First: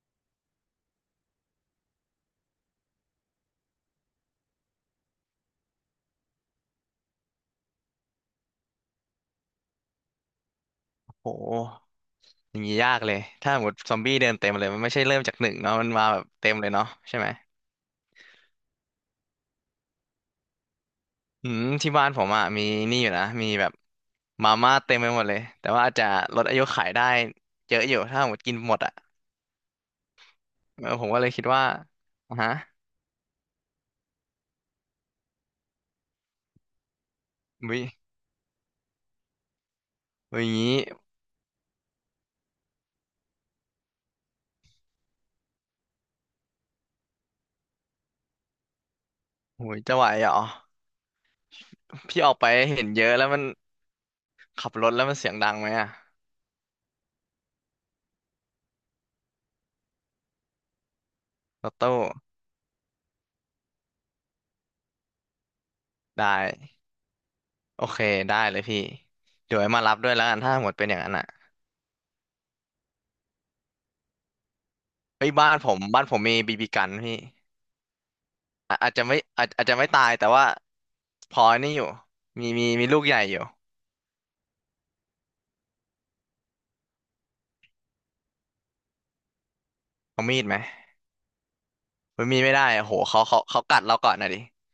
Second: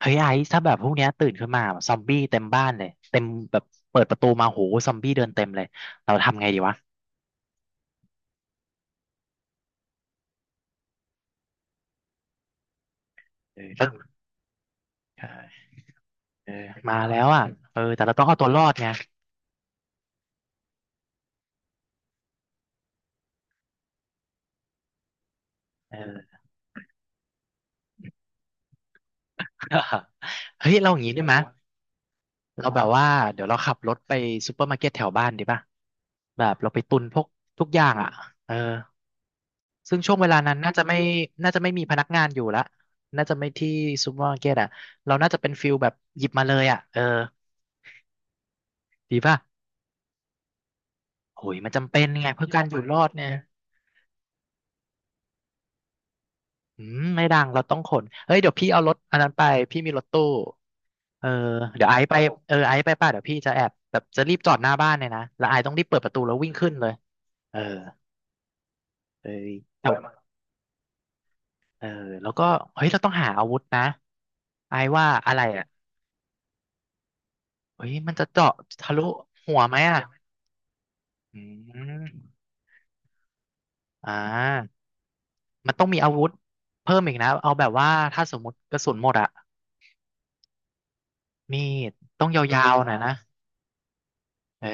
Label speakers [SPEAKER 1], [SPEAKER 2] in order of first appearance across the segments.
[SPEAKER 1] เฮ้ยไอซ์ถ้าแบบพวกเนี้ยตื่นขึ้นมาแบบซอมบี้เต็มบ้านเลยเต็มแบบเปิดประตูมาโหซอมบี้เดินเต็มเลยเราทำไงดีวะ
[SPEAKER 2] โหอย่างนี้ยากเลยถ้า
[SPEAKER 1] เออ
[SPEAKER 2] หมด
[SPEAKER 1] ต้อง
[SPEAKER 2] ซอมบี้เดินเต็มเลยมันไม่ใช่เริ่มจากหนึ่งเนาะมันมาแบบ
[SPEAKER 1] เอ
[SPEAKER 2] เต็
[SPEAKER 1] อ
[SPEAKER 2] มเลยเนาะ
[SPEAKER 1] มาแล้
[SPEAKER 2] ใช่ไห
[SPEAKER 1] ว
[SPEAKER 2] ม
[SPEAKER 1] อ่ะเออแต่เราต้องเอาตัวรอดไง
[SPEAKER 2] อืมที่บ้านผมอ่ะมีนี่อยู่นะมีแบบมาม่าเต็มไปหมดเลยแต่ว่าอาจ
[SPEAKER 1] เอ
[SPEAKER 2] จะ
[SPEAKER 1] อ
[SPEAKER 2] ลดอายุขายได้เยอะอยู่ถ้าหมดกินหมดอ่ะ
[SPEAKER 1] เฮ้ย
[SPEAKER 2] เอ
[SPEAKER 1] เรา
[SPEAKER 2] อ
[SPEAKER 1] อย่า
[SPEAKER 2] ผ
[SPEAKER 1] ง
[SPEAKER 2] ม
[SPEAKER 1] นี้
[SPEAKER 2] ก็
[SPEAKER 1] ได้
[SPEAKER 2] เลย
[SPEAKER 1] ไหมย
[SPEAKER 2] คิดว่าอ่ะฮะ
[SPEAKER 1] เราแบบว่าเดี๋ยวเราขับรถไปซูเปอร์มาร์เก็ตแถวบ้านดีป่ะแบบเราไปตุนพวกทุกอ
[SPEAKER 2] วิ
[SPEAKER 1] ย่างอ่ะเออซึ่งช่วงเวลา
[SPEAKER 2] วิอย่า
[SPEAKER 1] นั้
[SPEAKER 2] ง
[SPEAKER 1] น
[SPEAKER 2] นี้
[SPEAKER 1] น่าจะไม่น่าจะไม่มีพนักงานอยู่ละน่าจะไม่ที่ซูเปอร์มาร์เก็ตอ่ะเราน่าจะเป็นฟิลแบบหยิบมาเลยอ่ะเออดีป่ะ
[SPEAKER 2] โหยจะไหวเหรอ
[SPEAKER 1] โอ้ยมันจำเป็น
[SPEAKER 2] พี่
[SPEAKER 1] ไง
[SPEAKER 2] ออกไป
[SPEAKER 1] เพื่อการอยู่
[SPEAKER 2] เห็น
[SPEAKER 1] รอ
[SPEAKER 2] เย
[SPEAKER 1] ด
[SPEAKER 2] อะ
[SPEAKER 1] เนี่
[SPEAKER 2] แล้ว
[SPEAKER 1] ย
[SPEAKER 2] มันขับรถแล้วมันเสียงดังไหมอ่ะ
[SPEAKER 1] อืมไม่ดังเราต้องขนเฮ้ยเดี๋ยวพี่เอารถอันนั้นไปพี่มีรถตู้เออ
[SPEAKER 2] รถ
[SPEAKER 1] เดี๋ยวไอ
[SPEAKER 2] ตู้
[SPEAKER 1] ซ์ไปเออไอซ์ไปป่ะเดี๋ยวพี่จะแอบแบบจะรีบจอดหน้าบ้านเลยนะแล้วไอซ์ต้องรีบเปิดประตู
[SPEAKER 2] ได้
[SPEAKER 1] แล้ววิ่งขึ้นเลยเออ
[SPEAKER 2] โอเคได้เลยพี่
[SPEAKER 1] เอ้ย
[SPEAKER 2] เดี๋ยวให้มา
[SPEAKER 1] แต่
[SPEAKER 2] รับด้ว
[SPEAKER 1] ว่า
[SPEAKER 2] ยแล้วกันถ้าหมดเป็นอย่างนั้นอ่ะ
[SPEAKER 1] เออแล้วก็เฮ้ยเราต้องหาอาวุธนะไอซ์ว่า
[SPEAKER 2] เฮ้ย
[SPEAKER 1] อะไร
[SPEAKER 2] บ้าน
[SPEAKER 1] อ่ะ
[SPEAKER 2] ผมบ้านผมมีบีบีกันพี่
[SPEAKER 1] เฮ้ยมันจะเจาะ
[SPEAKER 2] อะ
[SPEAKER 1] ทะ
[SPEAKER 2] อาจ
[SPEAKER 1] ลุ
[SPEAKER 2] จะไม่อาจ
[SPEAKER 1] หัว
[SPEAKER 2] อาจ
[SPEAKER 1] ไห
[SPEAKER 2] จะ
[SPEAKER 1] ม
[SPEAKER 2] ไม่
[SPEAKER 1] อ่ะ
[SPEAKER 2] ตายแต่ว่าพ
[SPEAKER 1] อื
[SPEAKER 2] อนี่อยู่
[SPEAKER 1] ม
[SPEAKER 2] มีลูกใหญ่อยู่
[SPEAKER 1] อ่ามันต้องมีอาวุธเพิ่มอีกนะเอาแบบว่าถ้าสมมติกระสุนหมดอะ
[SPEAKER 2] เอามีดไหม
[SPEAKER 1] มีด
[SPEAKER 2] มั
[SPEAKER 1] ต้อ
[SPEAKER 2] น
[SPEAKER 1] ง
[SPEAKER 2] มีไม่
[SPEAKER 1] ยา
[SPEAKER 2] ได้
[SPEAKER 1] วๆ
[SPEAKER 2] โอ้
[SPEAKER 1] หน่
[SPEAKER 2] โห
[SPEAKER 1] อยนะ
[SPEAKER 2] เขากัดเราก่อนนะดิ
[SPEAKER 1] เออ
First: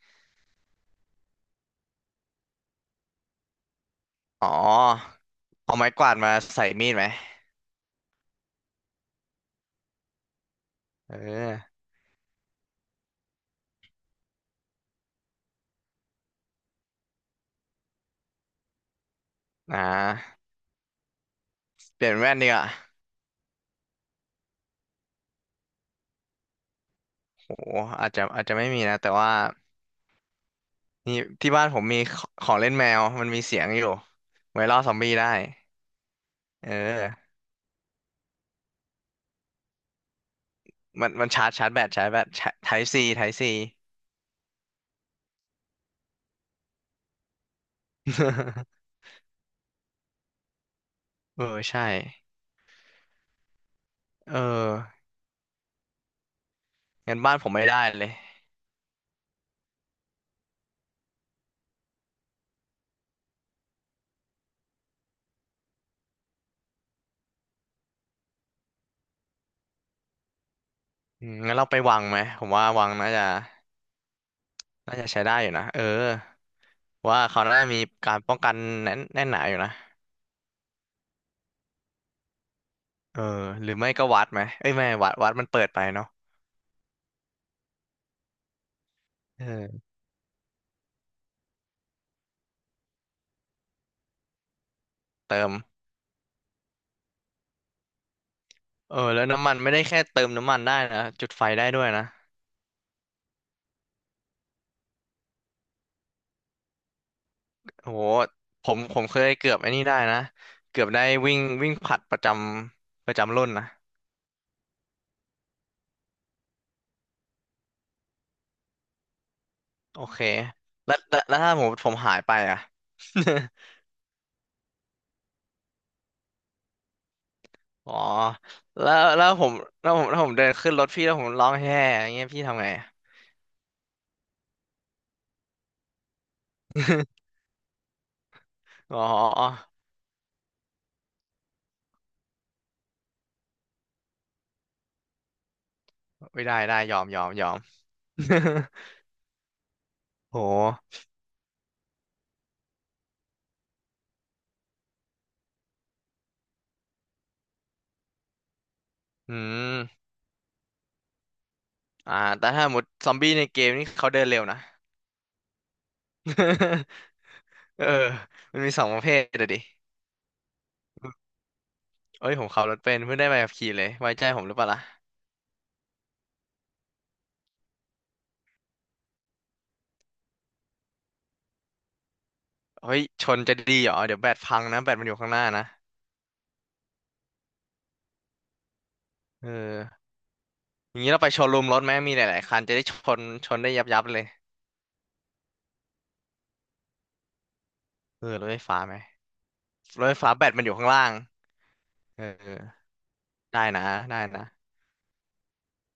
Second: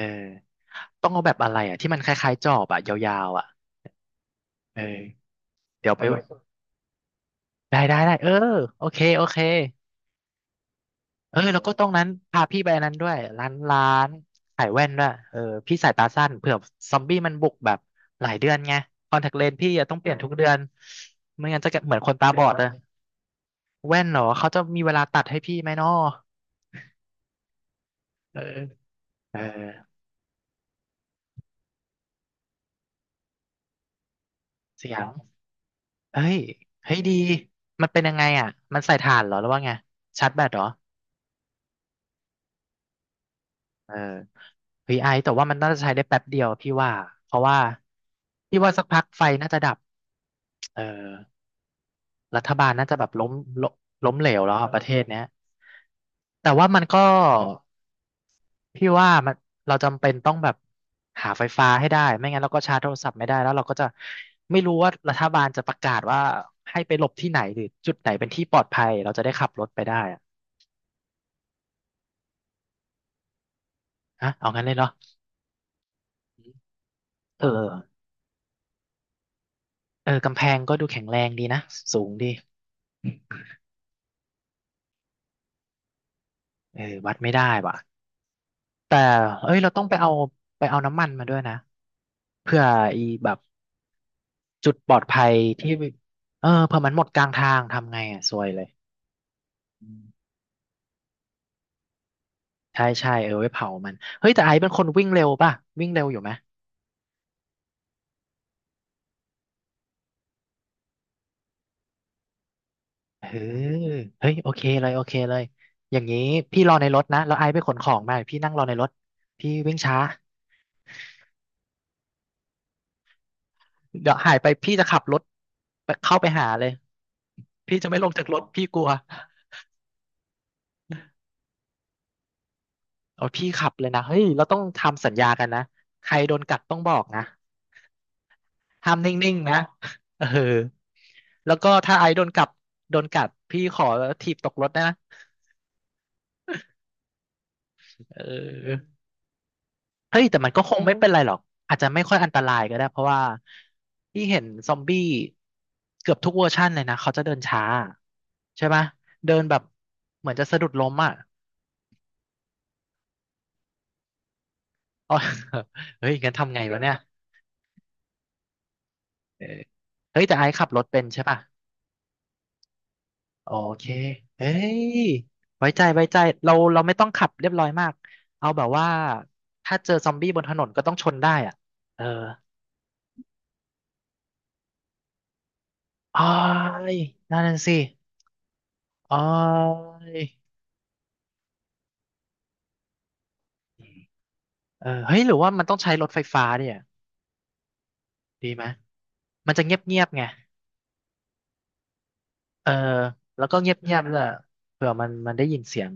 [SPEAKER 1] ต้องเอาแบบอะไรอ่ะที่มันคล้ายๆจอบอ่ะยาวๆอ่ะ
[SPEAKER 2] อ๋อ
[SPEAKER 1] เออ
[SPEAKER 2] เอาไม้
[SPEAKER 1] เดี๋ยวไป
[SPEAKER 2] กวา
[SPEAKER 1] เอา
[SPEAKER 2] ด
[SPEAKER 1] แบ
[SPEAKER 2] มา
[SPEAKER 1] บ
[SPEAKER 2] ใส่มีดไหม
[SPEAKER 1] ได้ได้ได้เออโอเคโอเค
[SPEAKER 2] เอ
[SPEAKER 1] เออ
[SPEAKER 2] อ
[SPEAKER 1] แล้วก็ตรงนั้นพาพี่ไปอันนั้นด้วยร้านร้านขายแว่นด้วยเออพี่สายตาสั้นเผื่อซอมบี้มันบุกแบบหลายเดือนไงคอนแทคเลนส์พี่
[SPEAKER 2] อ่
[SPEAKER 1] อะต้องเปลี่ยนทุก
[SPEAKER 2] า
[SPEAKER 1] เดือนไม่งั้นจะเหมือน
[SPEAKER 2] เป
[SPEAKER 1] ค
[SPEAKER 2] ลี่ย
[SPEAKER 1] น
[SPEAKER 2] น
[SPEAKER 1] ตา
[SPEAKER 2] แว่น
[SPEAKER 1] บอ
[SPEAKER 2] ดี
[SPEAKER 1] ด
[SPEAKER 2] ก
[SPEAKER 1] เล
[SPEAKER 2] ว่า
[SPEAKER 1] ยแว่นเหรอเขาจะมีเวลาตัดให้พี่ไหมน้อ
[SPEAKER 2] โอ้โหอาจจะ
[SPEAKER 1] เออ
[SPEAKER 2] อาจจะไม่มีนะแต่ว่า
[SPEAKER 1] เออ
[SPEAKER 2] นี่ที่บ้านผมมีของเล่นแมวมันมีเสียงอยู่ไว้ล่อ
[SPEAKER 1] เสี
[SPEAKER 2] ซอ
[SPEAKER 1] ย
[SPEAKER 2] ม
[SPEAKER 1] ง
[SPEAKER 2] บี้ได้
[SPEAKER 1] เฮ้ย
[SPEAKER 2] เอ
[SPEAKER 1] เฮ้ย
[SPEAKER 2] อ
[SPEAKER 1] ดีมันเป็นยังไงอ่ะมันใส่ถ่านเหรอหรือว่าไงชาร์จแบตเหรอ
[SPEAKER 2] มันชาร์จชาร์จแบตชาร์จแบตไทป์ซี
[SPEAKER 1] เออวีไ i แต่ว่ามันน่าจะใช้ได้แป๊บเดียวพี่ว่าเพราะว่าพี่ว่าสัก พักไฟน่าจะดับเออ
[SPEAKER 2] เออใช่
[SPEAKER 1] รัฐบาลน่าจะแบบล้มล้มล้มเหล
[SPEAKER 2] เอ
[SPEAKER 1] วแล้วอะประเท
[SPEAKER 2] อ
[SPEAKER 1] ศเนี้ยแต่ว่ามันก็
[SPEAKER 2] งั้นบ้านผมไม่ได้เลย
[SPEAKER 1] พี่ว่าเราจำเป็นต้องแบบหาไฟฟ้าให้ได้ไม่งั้นเราก็ชาร์จโทรศัพท์ไม่ได้แล้วเราก็จะไม่รู้ว่ารัฐบาลจะประกาศว่าให้ไปหลบที่ไหนหรือจุดไหนเป็นที่ปลอดภัยเราจะได้ขับรถไปได้อะ
[SPEAKER 2] อืมงั้นเราไปวังไหมผมว่าวังน่าจะ
[SPEAKER 1] ฮะเอางั้นเลยเนาะ
[SPEAKER 2] น่าจะใช้ได้อยู่นะเออว่าเขา
[SPEAKER 1] เออ
[SPEAKER 2] น่าจะมีการป้องกันแน่นหนาอยู่นะ
[SPEAKER 1] เออกำแพงก็ดูแข็งแรงดีนะสูงดี
[SPEAKER 2] เออหรือไม่ก็วัดไหมเอ้ยไม่วัดมันเปิดไปเนาะ
[SPEAKER 1] เออวัดไม่ได้ว่ะแต่เอ้ยเรา
[SPEAKER 2] เออ
[SPEAKER 1] ต้องไปเอาไปเอาน้ำมันมาด้วยนะเพื่ออีแบบจุดปลอดภัย
[SPEAKER 2] เติม
[SPEAKER 1] ที่เออเผื่อมันหมดกลางทางทำไงอ่ะซวยเลย
[SPEAKER 2] เออแล้วน้ำมันไม่ได้
[SPEAKER 1] อื
[SPEAKER 2] แค่เติ
[SPEAKER 1] ม
[SPEAKER 2] มน้ำมันได้นะจุดไฟได้ด้วยนะ
[SPEAKER 1] ใช่ใช่เออไว้เผามันเฮ้ยแต่ไอซ์เป็นคนวิ่งเร็วป่ะวิ่งเร็วอยู่ไหม
[SPEAKER 2] โอ้โหผมเคยเกือบไอ้นี่ได้นะเกือบได้วิ่งวิ่งผลัดประจำประ
[SPEAKER 1] เออ
[SPEAKER 2] จำรุ่นนะ
[SPEAKER 1] เฮ้ยโอเคเลยโอเคเลยอย่างนี้พี่รอในรถนะแล้วไอซ์ไปขนของมาพี่นั่งรอในรถพี่วิ่งช้า
[SPEAKER 2] โอเคแล้วถ้าผมหายไปอ่ะ
[SPEAKER 1] เดี๋ยวหายไปพี่จะขับรถไปเข้าไปหาเลยพี่ จะ
[SPEAKER 2] อ๋อ
[SPEAKER 1] ไม่ลงจากรถพี่กลัว
[SPEAKER 2] แล้วแล้วผมแล้วผมแล้วผมเดินขึ้นรถพี่แล้วผมร้องแฮ่อย่างเงี้ยพี่ทำไง
[SPEAKER 1] โอ้ยพี่ขับเลยนะเฮ้ยเราต้องทำสัญญากันนะใครโดนกัดต้องบอกนะ ห้า
[SPEAKER 2] อ๋
[SPEAKER 1] มนิ่งๆนะ
[SPEAKER 2] อ
[SPEAKER 1] เออแล้วก็ถ้าไอซ์โดนกัดโดนกัดพี่ขอถีบตกรถนะ
[SPEAKER 2] ไม่ได้ได้ยอม
[SPEAKER 1] เ ออเฮ้ย
[SPEAKER 2] โห
[SPEAKER 1] แต่มันก็คงไม่เป็นไรหรอกอาจจะไม่ค่อยอันตรายก็ได้เพราะว่าพี่เห็นซอมบี้เกือบทุกเวอร์ชันเลยนะเขาจะเดินช้าใช่ไหม
[SPEAKER 2] อื
[SPEAKER 1] เดินแบบ
[SPEAKER 2] ม
[SPEAKER 1] เหมือนจะสะดุดล้มอ่ะ
[SPEAKER 2] อ่าแต่ถ้าหมดซอมบี้ในเกมนี่เขาเดินเร็วนะ
[SPEAKER 1] อ๋อเฮ้ยงั้นทำไงวะ เนี่ย
[SPEAKER 2] เออมันมีสองประเภท
[SPEAKER 1] เอ
[SPEAKER 2] เล
[SPEAKER 1] อ
[SPEAKER 2] ยดิ
[SPEAKER 1] เฮ้ยแต่ไอซ์ขับรถเป็นใช่ป่ะ
[SPEAKER 2] เอ้ยผมขับรถเป็นเพิ่งได้ใบ
[SPEAKER 1] โอ
[SPEAKER 2] ขับขี่เล
[SPEAKER 1] เค
[SPEAKER 2] ยไว้ใจผ
[SPEAKER 1] เอ้
[SPEAKER 2] มหรือเปล่า
[SPEAKER 1] ย
[SPEAKER 2] ล่ะ
[SPEAKER 1] ไว้ใจไว้ใจเราไม่ต้องขับเรียบร้อยมากเอาแบบว่าถ้าเจอซอมบี้บนถนนก็ต้องชนได้อ่ะเออ
[SPEAKER 2] เฮ้ยชนจะดีเหรอเดี๋ยวแบตพังนะแบตมันอยู่ข้างหน้านะ
[SPEAKER 1] อ้ายนั่นนะสิอ้
[SPEAKER 2] เออ
[SPEAKER 1] าย
[SPEAKER 2] อย่างนี้เราไปโชว์รูมรถไหมมีหลายๆคันจะได้ชนชนได้ยับเลย
[SPEAKER 1] เออเฮ้ยหรือว่ามันต้องใช้รถไฟฟ้าเนี่ย
[SPEAKER 2] เออร
[SPEAKER 1] ดี
[SPEAKER 2] ถไฟ
[SPEAKER 1] ไหม
[SPEAKER 2] ฟ้าไหม
[SPEAKER 1] มันจะเงียบเงี
[SPEAKER 2] ร
[SPEAKER 1] ยบ
[SPEAKER 2] ถไฟ
[SPEAKER 1] ไง
[SPEAKER 2] ฟ้าแบตมันอยู่ข้างล่างเออ
[SPEAKER 1] เออแล้วก็
[SPEAKER 2] ได้
[SPEAKER 1] เ
[SPEAKER 2] นะ
[SPEAKER 1] งียบๆด้
[SPEAKER 2] ได้
[SPEAKER 1] วย
[SPEAKER 2] นะ
[SPEAKER 1] เผื่อมันมันได้ยินเสียง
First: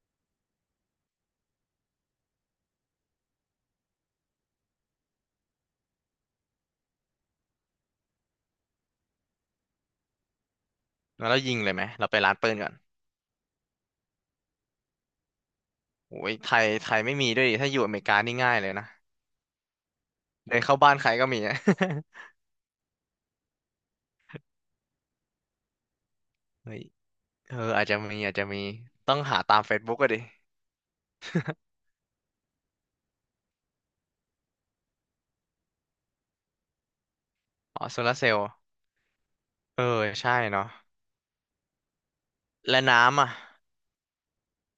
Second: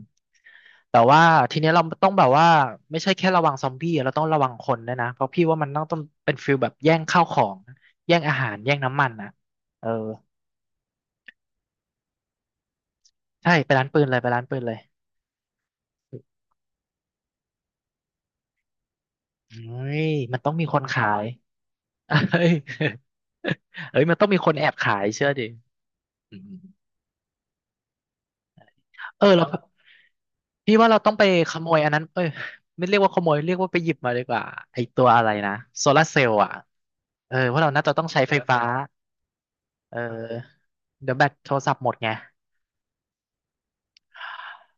[SPEAKER 1] แต่ว่าทีเนี้ยเราต้องแบบว่าไม่ใช่แค่ระวังซอมบี้เราต้องระวังคนด้วยนะเพราะพี่ว่ามันต้องเป็นฟิลแบบแย่งข้าวของแย่งอาหารแย่งน้ำมันนะเออ
[SPEAKER 2] แล้วเรายิงเลยไหมเราไปร้านปืนก่อน
[SPEAKER 1] ใช่ไปร้านปืนเลยไปร้านปืนเลย
[SPEAKER 2] โอ้ยไทยไม่มีด้วยดิถ้าอยู่อเมริกานี่ง่ายเลยนะ
[SPEAKER 1] เฮ้ยมันต้อง
[SPEAKER 2] เดิน
[SPEAKER 1] มีค
[SPEAKER 2] เข้า
[SPEAKER 1] น
[SPEAKER 2] บ้าน
[SPEAKER 1] ขา
[SPEAKER 2] ใคร
[SPEAKER 1] ย
[SPEAKER 2] ก็มีอะ
[SPEAKER 1] เ ฮ้ยเอ้ยมันต้องมีคนแอบขายเชื่อดิอืม
[SPEAKER 2] เฮ้ยเอออาจจะมีต้อง
[SPEAKER 1] เออ
[SPEAKER 2] หา
[SPEAKER 1] แล้ว
[SPEAKER 2] ตาม Facebook ก็ดิ
[SPEAKER 1] พี่ว่าเราต้องไปขโมยอันนั้นเอ้ยไม่เรียกว่าขโมย เรียกว่าไปหยิบมาดีกว่าไอตัวอะไรนะโซลาเซลล์อ่ะ เออว่าะเรา
[SPEAKER 2] อ๋อ
[SPEAKER 1] น่าจะ
[SPEAKER 2] โซ
[SPEAKER 1] ต้อง
[SPEAKER 2] ลาร์
[SPEAKER 1] ใช้
[SPEAKER 2] เซล
[SPEAKER 1] ไฟ
[SPEAKER 2] ล์
[SPEAKER 1] ฟ้า
[SPEAKER 2] เออ
[SPEAKER 1] เ
[SPEAKER 2] ใช่
[SPEAKER 1] ออ
[SPEAKER 2] เนาะ
[SPEAKER 1] เดี๋ยวแบตโทรศัพท์หมดไง
[SPEAKER 2] และน้ำอ่ะ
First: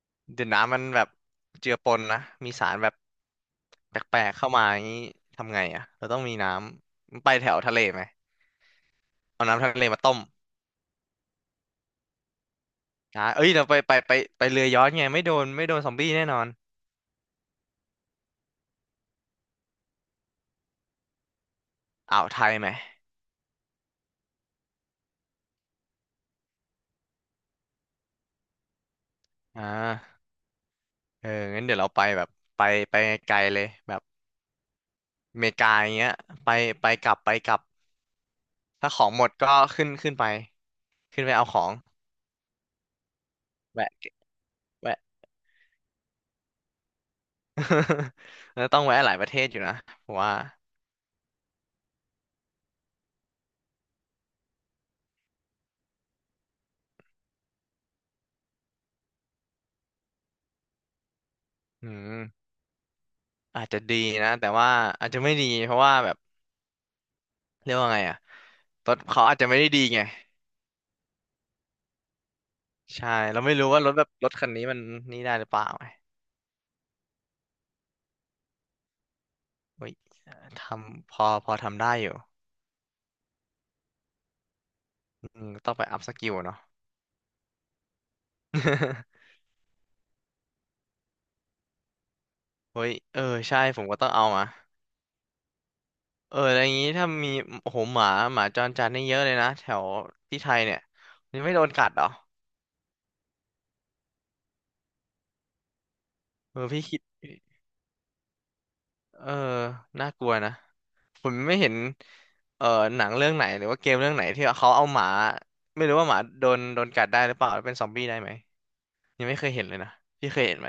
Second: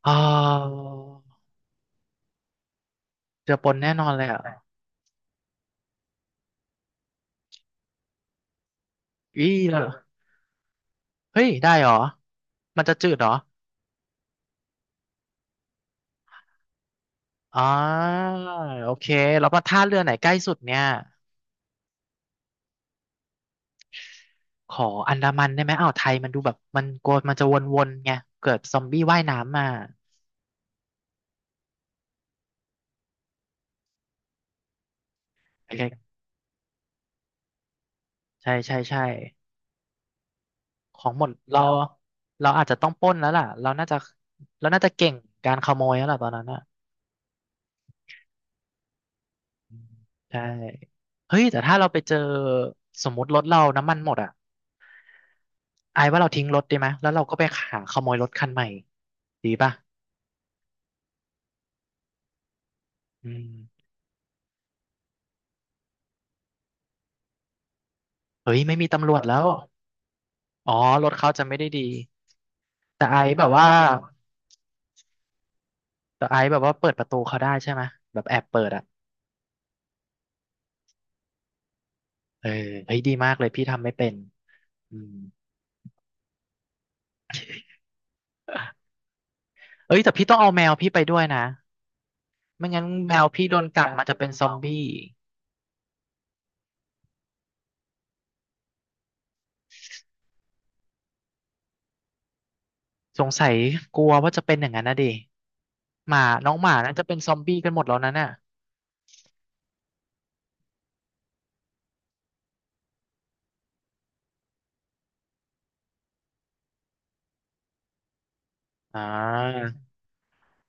[SPEAKER 1] อ๋อ
[SPEAKER 2] เดี๋ยวน้ำมันแบบเจือปนนะมีสารแบบ
[SPEAKER 1] เจือปนแน่
[SPEAKER 2] แป
[SPEAKER 1] นอนเล
[SPEAKER 2] ล
[SPEAKER 1] ย
[SPEAKER 2] กๆ
[SPEAKER 1] อ่ะ
[SPEAKER 2] เข้ามาอย่างนี้ทำไงอ่ะเราต้องมีน้ำไปแถวทะเลไหมเอา
[SPEAKER 1] อี้
[SPEAKER 2] น้ำทะ
[SPEAKER 1] แล้
[SPEAKER 2] เล
[SPEAKER 1] ว
[SPEAKER 2] มาต้ม
[SPEAKER 1] เฮ้ย ได้เหรอ มันจะจืดเห
[SPEAKER 2] อ่า
[SPEAKER 1] รอ
[SPEAKER 2] เอ้ยเราไปเรือย้อนไงไม่โดนซอมบี้แน่นอน
[SPEAKER 1] อ๋อ โอเคแล้วมาท่าเรือไหนใกล้สุดเนี่ย
[SPEAKER 2] อ่าวไทยไหม
[SPEAKER 1] ขออันดามันได้ไหมอ่าวไทยมันดูแบบมันกลัวมันจะวนๆไงเกิดซอมบี้ว่ายน้ำ
[SPEAKER 2] อ่
[SPEAKER 1] มา
[SPEAKER 2] าเอองั้นเดี๋ยวเราไปแบบไปไปไกลเลยแบบ อเมริ
[SPEAKER 1] โอ
[SPEAKER 2] กาอย่างเงี้
[SPEAKER 1] เค
[SPEAKER 2] ยไปไปกลับไปกลับ
[SPEAKER 1] ใช่ใช่
[SPEAKER 2] ถ้าข
[SPEAKER 1] ใช่
[SPEAKER 2] องหมดก็ขึ้นไป
[SPEAKER 1] ของ
[SPEAKER 2] ขึ้
[SPEAKER 1] หม
[SPEAKER 2] น
[SPEAKER 1] ด
[SPEAKER 2] ไปเอาขอ
[SPEAKER 1] เรา
[SPEAKER 2] ง
[SPEAKER 1] เราอาจจะต้องปล้นแล้วล่ะเราน่า
[SPEAKER 2] แวะ
[SPEAKER 1] จะเราน่าจะ
[SPEAKER 2] แวะ
[SPEAKER 1] เก่งการขโมยแล้วล่ะตอนนั้นอ่ะ
[SPEAKER 2] แล้วต้องแวะหลายประเทศอยู่
[SPEAKER 1] อื
[SPEAKER 2] นะ
[SPEAKER 1] ม
[SPEAKER 2] ผมว่า
[SPEAKER 1] ใช่เฮ้ยแต่ถ้าเราไปเจอสมมติรถเราน้ำมันหมดอ่ะไอ้ว่าเราทิ้งรถดีไหมแล้วเราก็ไปหาขโมยรถคันใหม่ดีป่ะ
[SPEAKER 2] อืม
[SPEAKER 1] อื
[SPEAKER 2] อาจจะ
[SPEAKER 1] ม
[SPEAKER 2] ดีนะแต่ว่าอาจจะไม่ดีเพราะว่าแบบเรียกว่าไงอะ
[SPEAKER 1] เฮ้ยไม่มี
[SPEAKER 2] รถ
[SPEAKER 1] ตำรวจ
[SPEAKER 2] เขา
[SPEAKER 1] แล้
[SPEAKER 2] อาจ
[SPEAKER 1] ว
[SPEAKER 2] จะไม่ได้ดีไง
[SPEAKER 1] อ๋อรถเขาจะไม่ได้ดีแต่
[SPEAKER 2] ใช่
[SPEAKER 1] ไอ้
[SPEAKER 2] เรา
[SPEAKER 1] แบบ
[SPEAKER 2] ไม่รู้
[SPEAKER 1] ว่า
[SPEAKER 2] ว่ารถแบบรถคันนี้มันนี่ได้หรือเปล่าไง
[SPEAKER 1] แต่ไอ้แบบว่าเปิดประตูเขาได้ใช่ไหมแบบแอบเปิดอ่ะ
[SPEAKER 2] เฮ้ยทำพอทำได้อยู่
[SPEAKER 1] เออเฮ้ยดีมากเลยพี่ทำไม่เป็นอืม
[SPEAKER 2] อืมต้องไปอัพสกิลเนาะ
[SPEAKER 1] เอ้ยแต่พี่ต้องเอาแมวพี่ไปด้วยนะ ไม่
[SPEAKER 2] เฮ้
[SPEAKER 1] งั้น
[SPEAKER 2] ย
[SPEAKER 1] แม
[SPEAKER 2] เออ
[SPEAKER 1] วพี่โด
[SPEAKER 2] ใช่
[SPEAKER 1] น
[SPEAKER 2] ผ
[SPEAKER 1] กั
[SPEAKER 2] ม
[SPEAKER 1] ด
[SPEAKER 2] ก็
[SPEAKER 1] มัน
[SPEAKER 2] ต้อง
[SPEAKER 1] จะ
[SPEAKER 2] เอา
[SPEAKER 1] เป็นซ
[SPEAKER 2] มา
[SPEAKER 1] อมบี้
[SPEAKER 2] เอออะไรอย่างงี้ถ้ามีโอ้โหหมาจรจัดนี่เยอะเลยนะแถวที่ไทยเนี่ยมันไม่โดนกัดเหรอ
[SPEAKER 1] สงสัยกลัวว่าจะเป็นอย่างนั้นนะดิหมาน้อง
[SPEAKER 2] เอ
[SPEAKER 1] ห
[SPEAKER 2] อ
[SPEAKER 1] มา
[SPEAKER 2] พี่
[SPEAKER 1] น่า
[SPEAKER 2] คิด
[SPEAKER 1] จะเป็นซอมบี้กันหมดแล้วนั่นน่ะ
[SPEAKER 2] เออน่ากลัวนะผมไม่เห็นเออหนังเรื่องไหนหรือว่าเกมเรื่องไหนที่เขาเอาหมาไม่รู้ว่าหมาโดนกัดได้หรือเปล่าหรือเป็นซอมบี้ได้ไหม
[SPEAKER 1] อ่
[SPEAKER 2] ยังไม่เคยเห็
[SPEAKER 1] า
[SPEAKER 2] นเลยนะพี่เคยเห็นไหม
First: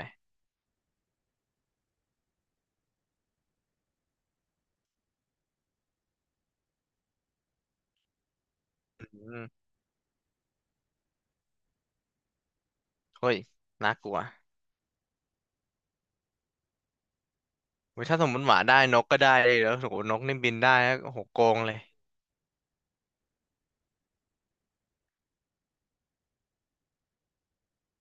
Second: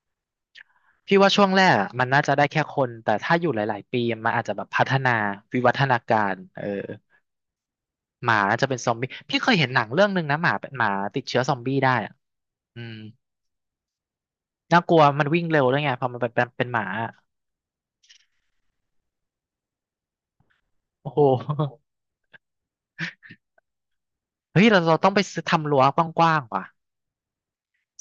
[SPEAKER 1] พี่ว่าช่วงแรกอะมันน่าจะได้แค่คนแต่ถ้าอยู่หลาย ๆ ปีมันอาจจะแบบพัฒนาวิวัฒนาการเออหมาน่าจะเป็นซอมบี้
[SPEAKER 2] อื
[SPEAKER 1] พี่
[SPEAKER 2] ม
[SPEAKER 1] เคยเห็นหนังเรื่องหนึ่งนะหมาเป็นหมาติดเชื้อซอมบี้ได้อะอืม
[SPEAKER 2] เฮ้ยน่ากลัว
[SPEAKER 1] น่ากลัวมันวิ่งเร็วด้วยไงพอมันเป็นหมาอะ
[SPEAKER 2] เว้ยถ้าสมมติหมาได้นกก็ได้เลยแล้วโหนกนี่บินได้นะ
[SPEAKER 1] โอ้
[SPEAKER 2] โอ้
[SPEAKER 1] โห
[SPEAKER 2] โหโกงเลย
[SPEAKER 1] เฮ้ยเราเราต้องไปซื้อทำรั้วกว้างๆว่ะ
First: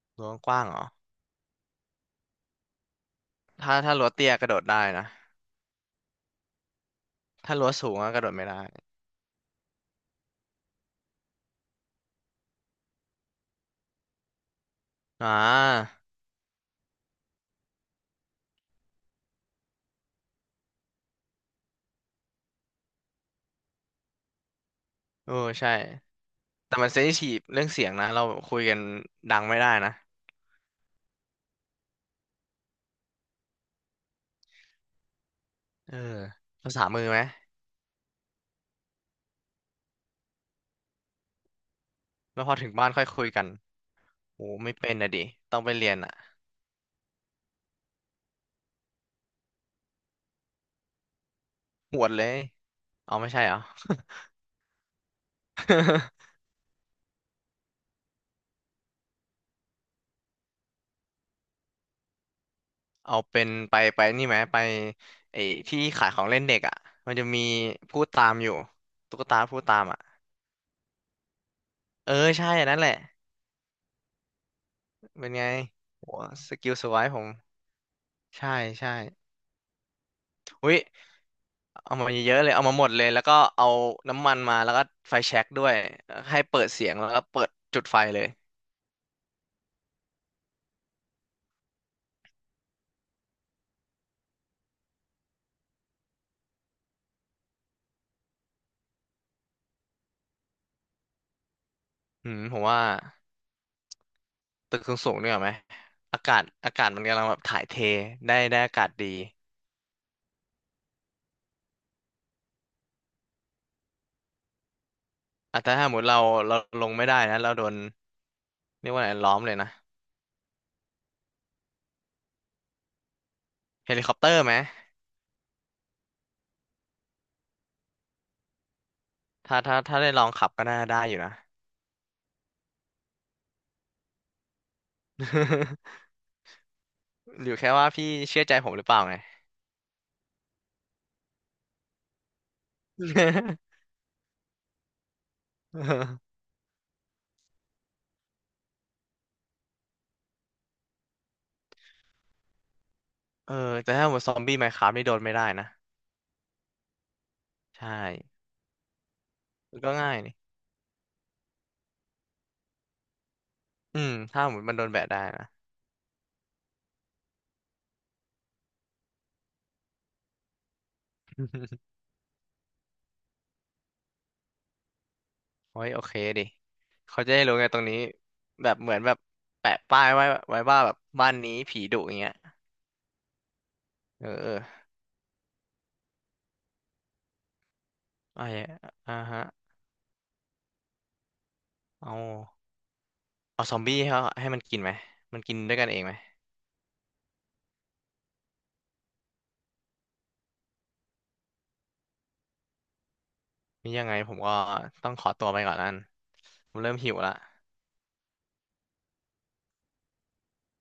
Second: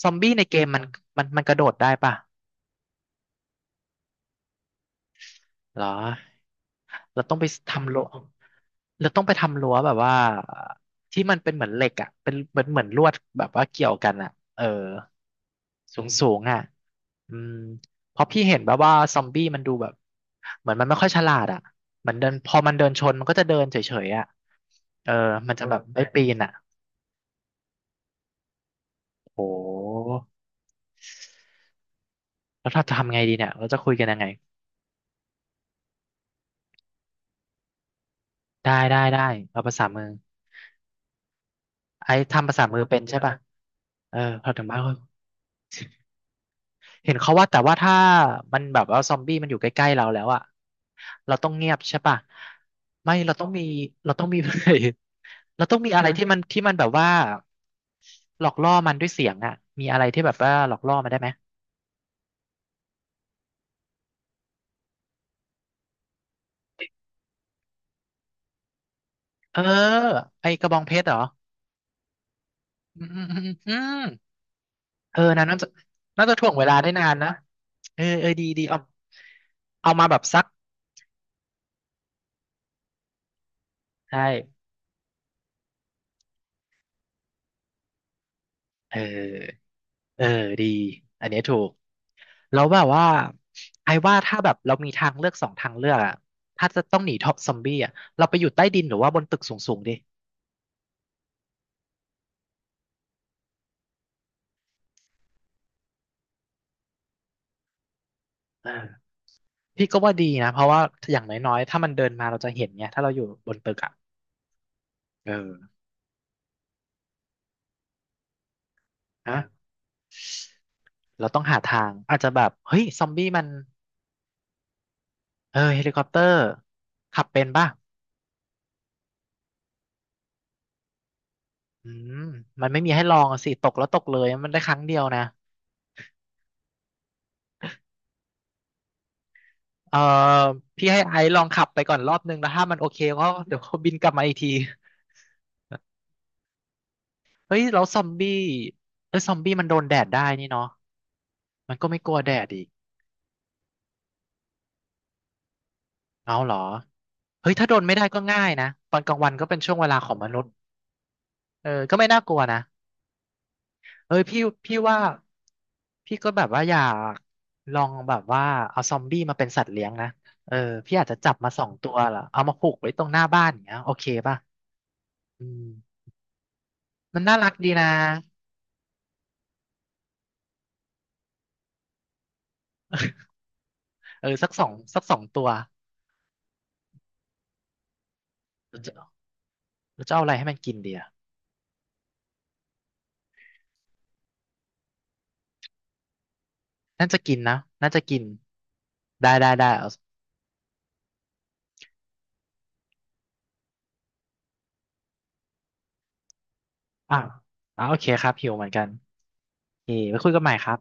[SPEAKER 1] ซอม
[SPEAKER 2] รั้
[SPEAKER 1] บี้
[SPEAKER 2] ว
[SPEAKER 1] ใน
[SPEAKER 2] ก
[SPEAKER 1] เก
[SPEAKER 2] ว้า
[SPEAKER 1] ม
[SPEAKER 2] งเหร
[SPEAKER 1] มัน
[SPEAKER 2] อ
[SPEAKER 1] มันกระโดดได้ป่ะ
[SPEAKER 2] ถ้ารั้วเตี้ยกระโดดได้นะ
[SPEAKER 1] เหรอ เราต้องไป
[SPEAKER 2] ถ้ารั้วสู
[SPEAKER 1] ทำ
[SPEAKER 2] ง
[SPEAKER 1] รั้ว
[SPEAKER 2] อะกระโดดไม่ได้
[SPEAKER 1] เราต้องไปทำรั้วแบบว่าที่มันเป็นเหมือนเหล็กอ่ะเป็นเหมือนเหมือนลวดแบบว่าเกี่ยวกันอ่ะเออ
[SPEAKER 2] อ่า
[SPEAKER 1] สูงสูงอ่ะอืมเพราะพี่เห็นแบบว่าซอมบี้มันดูแบบเหมือนมันไม่ค่อยฉลาดอ่ะเหมือนเดินพอมันเดินชนมันก็จะเดินเฉยๆอ่ะเออ
[SPEAKER 2] เออ
[SPEAKER 1] มันจะ
[SPEAKER 2] ใช่
[SPEAKER 1] แบบไม่ปีนอ่ะ
[SPEAKER 2] แต่มันเซนซิทีฟเรื่องเสียงนะเราคุยกันดั
[SPEAKER 1] โ
[SPEAKER 2] งไม่ได้นะ
[SPEAKER 1] หแล้วถ้าจะทำไงดีเนี่ยเราจะคุยกันยังไง
[SPEAKER 2] เออภาษามือไหม
[SPEAKER 1] ได้ได้ได้เอาภาษามือไอ้
[SPEAKER 2] แล้ว
[SPEAKER 1] ทำ
[SPEAKER 2] พ
[SPEAKER 1] ภา
[SPEAKER 2] อ
[SPEAKER 1] ษา
[SPEAKER 2] ถึง
[SPEAKER 1] มือ
[SPEAKER 2] บ้าน
[SPEAKER 1] เป็
[SPEAKER 2] ค่
[SPEAKER 1] น
[SPEAKER 2] อย
[SPEAKER 1] ใช่
[SPEAKER 2] คุย
[SPEAKER 1] ป่ะ
[SPEAKER 2] กัน
[SPEAKER 1] เออ
[SPEAKER 2] โอ้
[SPEAKER 1] พอถึง
[SPEAKER 2] ไม่
[SPEAKER 1] บ้า
[SPEAKER 2] เป็น
[SPEAKER 1] น
[SPEAKER 2] นะดิต้องไปเรียนอ่ะ
[SPEAKER 1] เห็นเขาว่าแต่ว่าถ้ามันแบบว่าซอมบี้มันอยู่ใกล้ๆเราแล้วอะเราต้องเงียบใช่
[SPEAKER 2] หวด
[SPEAKER 1] ปะ
[SPEAKER 2] เลย
[SPEAKER 1] ไม่
[SPEAKER 2] เอาไม่
[SPEAKER 1] เรา
[SPEAKER 2] ใช่
[SPEAKER 1] ต้อง
[SPEAKER 2] เหรอ
[SPEAKER 1] มีเราต้องมี เราต้องมีอะไรที่ มันที่มันแบบว่าหลอกล่อมันด้วยเสียงอะมีอะไรที่แบบว่าหลอกล่อมันได้ไหม
[SPEAKER 2] เอาเป็นไปนี่ไหมไปไอ้ที่ขายของเล่นเด็กอ่ะ มันจะมีพูดตามอยู่ตุ๊กตา
[SPEAKER 1] เอ
[SPEAKER 2] พู
[SPEAKER 1] อ
[SPEAKER 2] ดตามอ่ะ
[SPEAKER 1] ไอกระบองเพชรเหรอ
[SPEAKER 2] เออใช่อันนั้นแหละ
[SPEAKER 1] อืม
[SPEAKER 2] เ
[SPEAKER 1] เออ
[SPEAKER 2] ป็นไง
[SPEAKER 1] นะน่าจะ
[SPEAKER 2] โห
[SPEAKER 1] น่าจะถ่ว
[SPEAKER 2] ส
[SPEAKER 1] งเว
[SPEAKER 2] กิ
[SPEAKER 1] ลา
[SPEAKER 2] ลส
[SPEAKER 1] ได้
[SPEAKER 2] ไว
[SPEAKER 1] นาน
[SPEAKER 2] ผ
[SPEAKER 1] นะ
[SPEAKER 2] ม
[SPEAKER 1] เออเออดี
[SPEAKER 2] ใช่
[SPEAKER 1] ดีเอา
[SPEAKER 2] ใช่
[SPEAKER 1] เอามาแบบซัก
[SPEAKER 2] อุ้ย เอามาเยอะๆเลยเอามาหมดเลยแล้วก็เอา
[SPEAKER 1] ใช่
[SPEAKER 2] น้ำมันมาแล้วก็ไฟแช็กด้วยให้เปิดเสียงแล้วก็เปิดจุดไฟเลย
[SPEAKER 1] เออเออดีอันเนี้ยถูก แล้วแบบว่าไอ้ว่าถ้าแบบเรามีทางเลือกสองทางเลือกอะถ้าจะต้องหนีท็อปซอมบี้อะเราไปอยู่ใต้ดินหรือว่าบนตึกสูงๆดิ
[SPEAKER 2] อืมผมว่าตึกสูงๆเนี่ยไหมอากาศมันกำลังแบบถ่ายเทได้
[SPEAKER 1] เอ
[SPEAKER 2] อากาศดี
[SPEAKER 1] อพี่ก็ว่าดีนะเพราะว่าอย่างน้อยๆถ้ามันเดินมาเราจะเห็นไงถ้าเราอยู่บนตึกอะเอ
[SPEAKER 2] อ่ะแต่
[SPEAKER 1] อ
[SPEAKER 2] ถ้าสมมติเราลงไม่ได้นะเราโดนเรียกว่าอะไรล้อมเลย
[SPEAKER 1] นะ
[SPEAKER 2] นะ
[SPEAKER 1] เราต้องหาทางอาจจะแบบเฮ้ยซอมบี้มัน
[SPEAKER 2] เฮลิคอปเตอร์ไหม
[SPEAKER 1] เออเฮลิคอปเตอร์ขับเป็นป่ะ
[SPEAKER 2] ถ้าได้ลองขับก็น่าได้อยู่นะ
[SPEAKER 1] อืมมันไม่มีให้ลองอะสิตกแล้วตกเลยมันได้ครั้งเดียวนะ
[SPEAKER 2] อยู่แค่ว่าพี่เชื่อใจผมหรือเปล่าไง
[SPEAKER 1] เออพี่ให้ไอซ์ลองขับไปก่อนรอบนึงแล้วถ้ามันโอเคก็เดี๋ยวเขาบินกลับมาอีกที เฮ้ยแล้วซอมบี้เอ้ยซอมบี้มันโดนแดดได้นี่เนาะมันก็ไม่กลัวแดดอีก
[SPEAKER 2] เออแต่ถ้าหมดซอมบี้ไมน์คราฟนี่โดนไม่ได้นะ
[SPEAKER 1] เอาเหรอเฮ้ยถ้าโดน
[SPEAKER 2] ใช่
[SPEAKER 1] ไม่ได้ก็ง่ายนะตอนกลางวันก็เป็นช่วง
[SPEAKER 2] มัน
[SPEAKER 1] เว
[SPEAKER 2] ก็
[SPEAKER 1] ลาขอ
[SPEAKER 2] ง่า
[SPEAKER 1] ง
[SPEAKER 2] ย
[SPEAKER 1] ม
[SPEAKER 2] นี่
[SPEAKER 1] นุษย์เออก็ไม่น่ากลัวนะ
[SPEAKER 2] อืม
[SPEAKER 1] เอ้ยพี่
[SPEAKER 2] ถ้าหมดมั
[SPEAKER 1] พี่
[SPEAKER 2] นโดน
[SPEAKER 1] ว่า
[SPEAKER 2] แบะได้นะ
[SPEAKER 1] พี่ก็แบบว่าอยากลองแบบว่าเอาซอมบี้มาเป็นสัตว์เลี้ยงนะเออพี่อาจจะจับมาสองตั วเหรอเอามาผูกไว้ตรงหน้าบ้านอย่างเงี้ยโอเคป่ะอืม
[SPEAKER 2] โอ้ยโอเคดิ
[SPEAKER 1] มั
[SPEAKER 2] เขา
[SPEAKER 1] น
[SPEAKER 2] จะ
[SPEAKER 1] น่า
[SPEAKER 2] ได้
[SPEAKER 1] รัก
[SPEAKER 2] รู้ไง
[SPEAKER 1] ดี
[SPEAKER 2] ตรง
[SPEAKER 1] นะ
[SPEAKER 2] นี้แบบเหมือนแบบแปะป้ายไว้ไว้ว่าแบบบ้านนี้ผีดุอย่างเงี้ยเอ
[SPEAKER 1] เออ
[SPEAKER 2] อเอ
[SPEAKER 1] สัก
[SPEAKER 2] อ
[SPEAKER 1] สองสักสองตัว
[SPEAKER 2] ไอ้
[SPEAKER 1] เราจะ
[SPEAKER 2] อ่าฮะ
[SPEAKER 1] เราจะเอาอะไรให้มันกินดีอะ
[SPEAKER 2] เอาเอาซอมบี้ให้เขาให้มันกินไหมมันกินด้วยกันเองไหม
[SPEAKER 1] น่าจะกินนะน่าจะกิน ได้ได้ได้เอา
[SPEAKER 2] นี่ยังไงผมก็ต้องขอตัวไปก่อนนั่นผมเริ่มหิ
[SPEAKER 1] อ่ะ
[SPEAKER 2] วละ
[SPEAKER 1] อ่ะโอเคครับหิวเหมือนกันโอเคไว้คุยกันใหม่ครับ